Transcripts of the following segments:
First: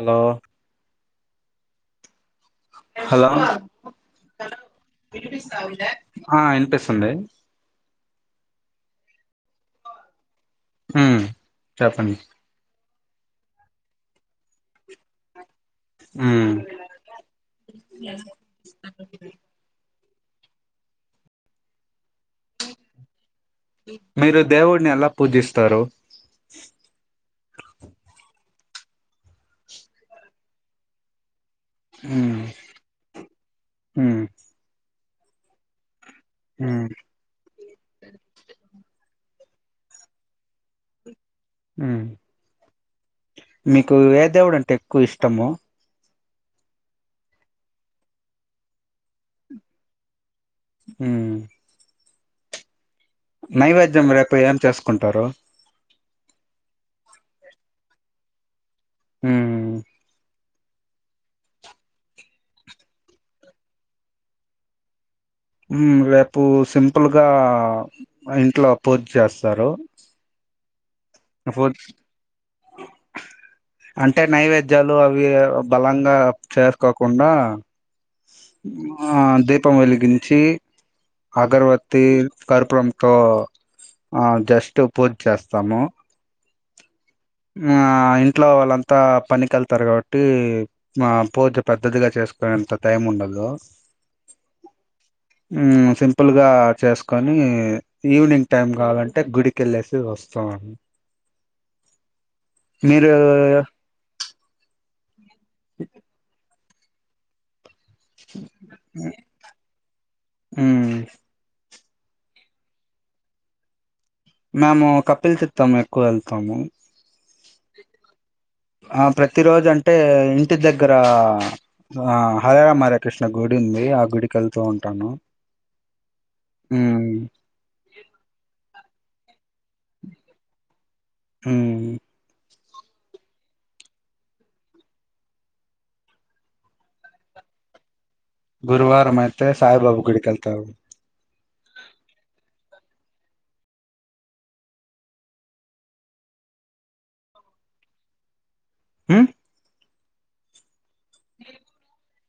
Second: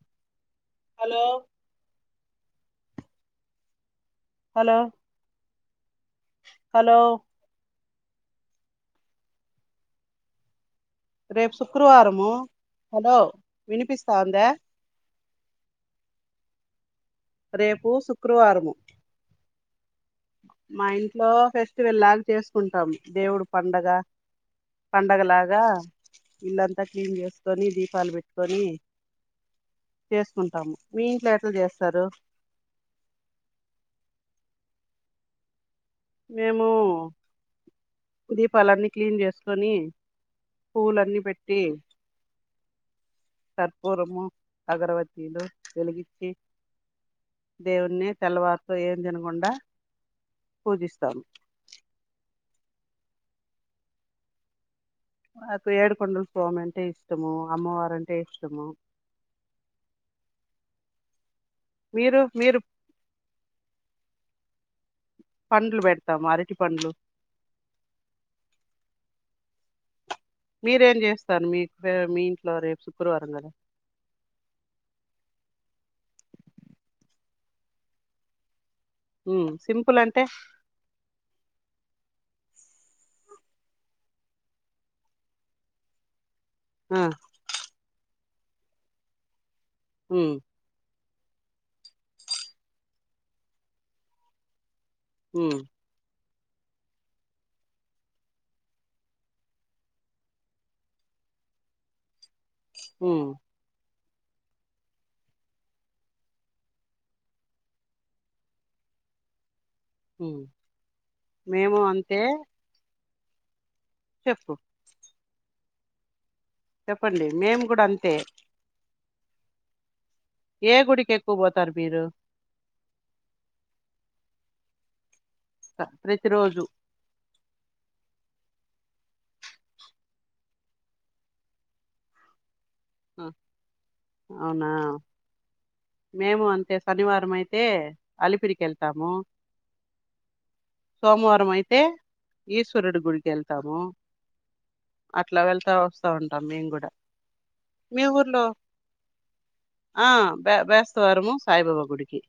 అలో hello hello hello ఆ hello ఇనిపిస్తుంది ఉమ్ రేపు చెప్పండి సుక్రవారము హలో వినిపిస్తాంద ఊమ్ రేపు సుక్రువారము మా ఇంట్లో ఫెస్టివల్ లాగా చేసుకుంటాం దేవుడు పండగ. మీరు దేవుడిని ఎలా పండగ లాగా పూజిస్తారు ఇల్లంతా క్లీన్ జేస్ కొని దీపాలు బెట్టుకొని చేసుకుంటాము మీ ఇంట్లట్ తు జేసారు. ఉమ్ ఉమ్ మేము ఉమ్ దీపాలన్ని క్లీన్ జేసుకొని పూలు అన్ని బెట్ట టి ఉమ్ మీకు కర్పూరము ఏ దేవుడు అంటే ఎక్కువ అగర్వతీలు ఇష్టము వెలిగించి. దేవుణ్ణి తెల్లవారుతో ఏం తినగుండా పూజిస్తారు. ఉమ్ నైవేద్యం రేపు ఎమ్ చేస్ నాకు ఏడుకొండలు స్వామి అంటే ఇష్టము, అమ్మవారంటే ఇష్టము. హుహు్ మీరు మీరు హు పండ్లు పెడతాము లేపు అరటి పండ్లు సింపుల్గా మా ఇంట్లా పూజ్ జేస్తారు. మీరేం జేస్తారు. మీ ఫ్రొ మీ ఇంట్లో రేపు శుక్రవారం కదా అంటే నైవేద్యాలు అవి బలంగా చేసుకోకుండా మా ఉమ్, దీపం సింపుల్ అంటే వెలిగించి అగర్వతిల్ కర్పూరంతో ఆ జస్ట్ పూజ్ జేస్తాము. ఆ నా ఇంట్లో వాళ్ళంతా పనికెళ్తారు గావట్టి ఉమ్, మా పూజ పెద్దదిగా చేసుకునేంత టైం ఉండదు. ఉమ్ సింప్ ప్పులుగా చేసుకొని ఈవినింగ్ టైం కావాలంటే గుడికెళ్ళేసి వస్తా వాన్ మీరు ఉమ్, యా పెటేక్ [inaudible] హు మ్మ్ మేము అంతే చెప్పు మాము కప్పిల్ తిత్తాము, ఎక్కువ ఏళ్తాము. చెప్పండి. మేము కూడా అంతే ఆ ప్రతి రోజు అంటే ఇంటి ఏ దగ్గర గుడికి ఎక్కువ పోతారు మీరు ఆ హరేరామ్ హరేకృష్ణ గుడి ఉంది. ఆ గుడిక్ కెళ్తా ఉంటాను. ప ప్రతిరోజు మ్మ్ హుహ్ ఆ అవునా మేము అంతే సనివారం అయితే అలిపిరికి ఏళ్తాము గురువారం అయితే సాయిబాబు గుడికెళ్తాము సోమవారం అయితే ఈశ్వరుడి గుడికి ఏళ్తాము. అట్లా వెళ్తా వస్తా ఉంటాం మేమ్ కూడా మీ ఊర్లో హు్ ఆ భే భేస్తవారము సాయిబాబా గుడికి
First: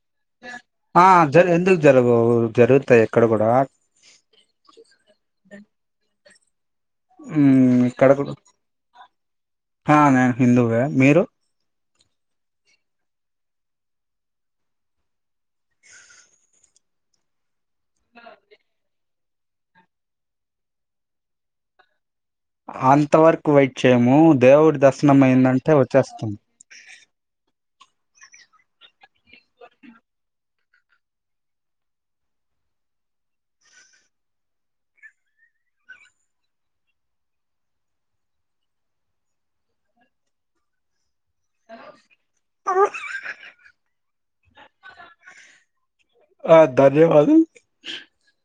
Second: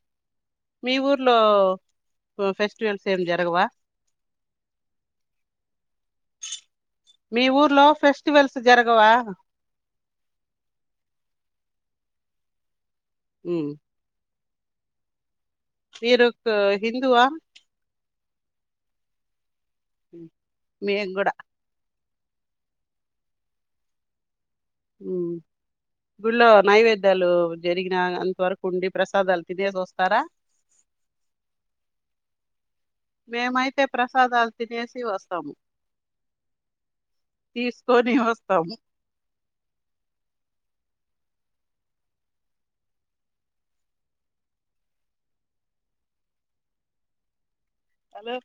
మీ ఆ ఊర్లో జరు ఎందుకు జరగవు జరుగుతాయి ఫెస్టివల్స్ ఏమి జరగవా సు [inaudible] మీ ఊర్లో హుహ్ ఇక్కడ గూడు ఫెస్టివల్స్ జరగవా హా నేను హిందువే మీరు ఉహ్ మీరు ఒక హిందువా హుహ్ మేగూడా అంత వరకు వెయిట్ చేయముద్. దేవుడి దర్శనం ఉమ్ అయిందంటే వచ్చేస్తాం గుళ్ళో నైవేద్యాలు జరిగిన అంత వరకు ఉండి ప్రసాదాలు తినేసి వస్తారా [inaudible] మేమైతే ప్రసాదాలు తినేసి వస్తాము తీసుకొని వస్తాం అ ఆ ధన్యవాధు హలో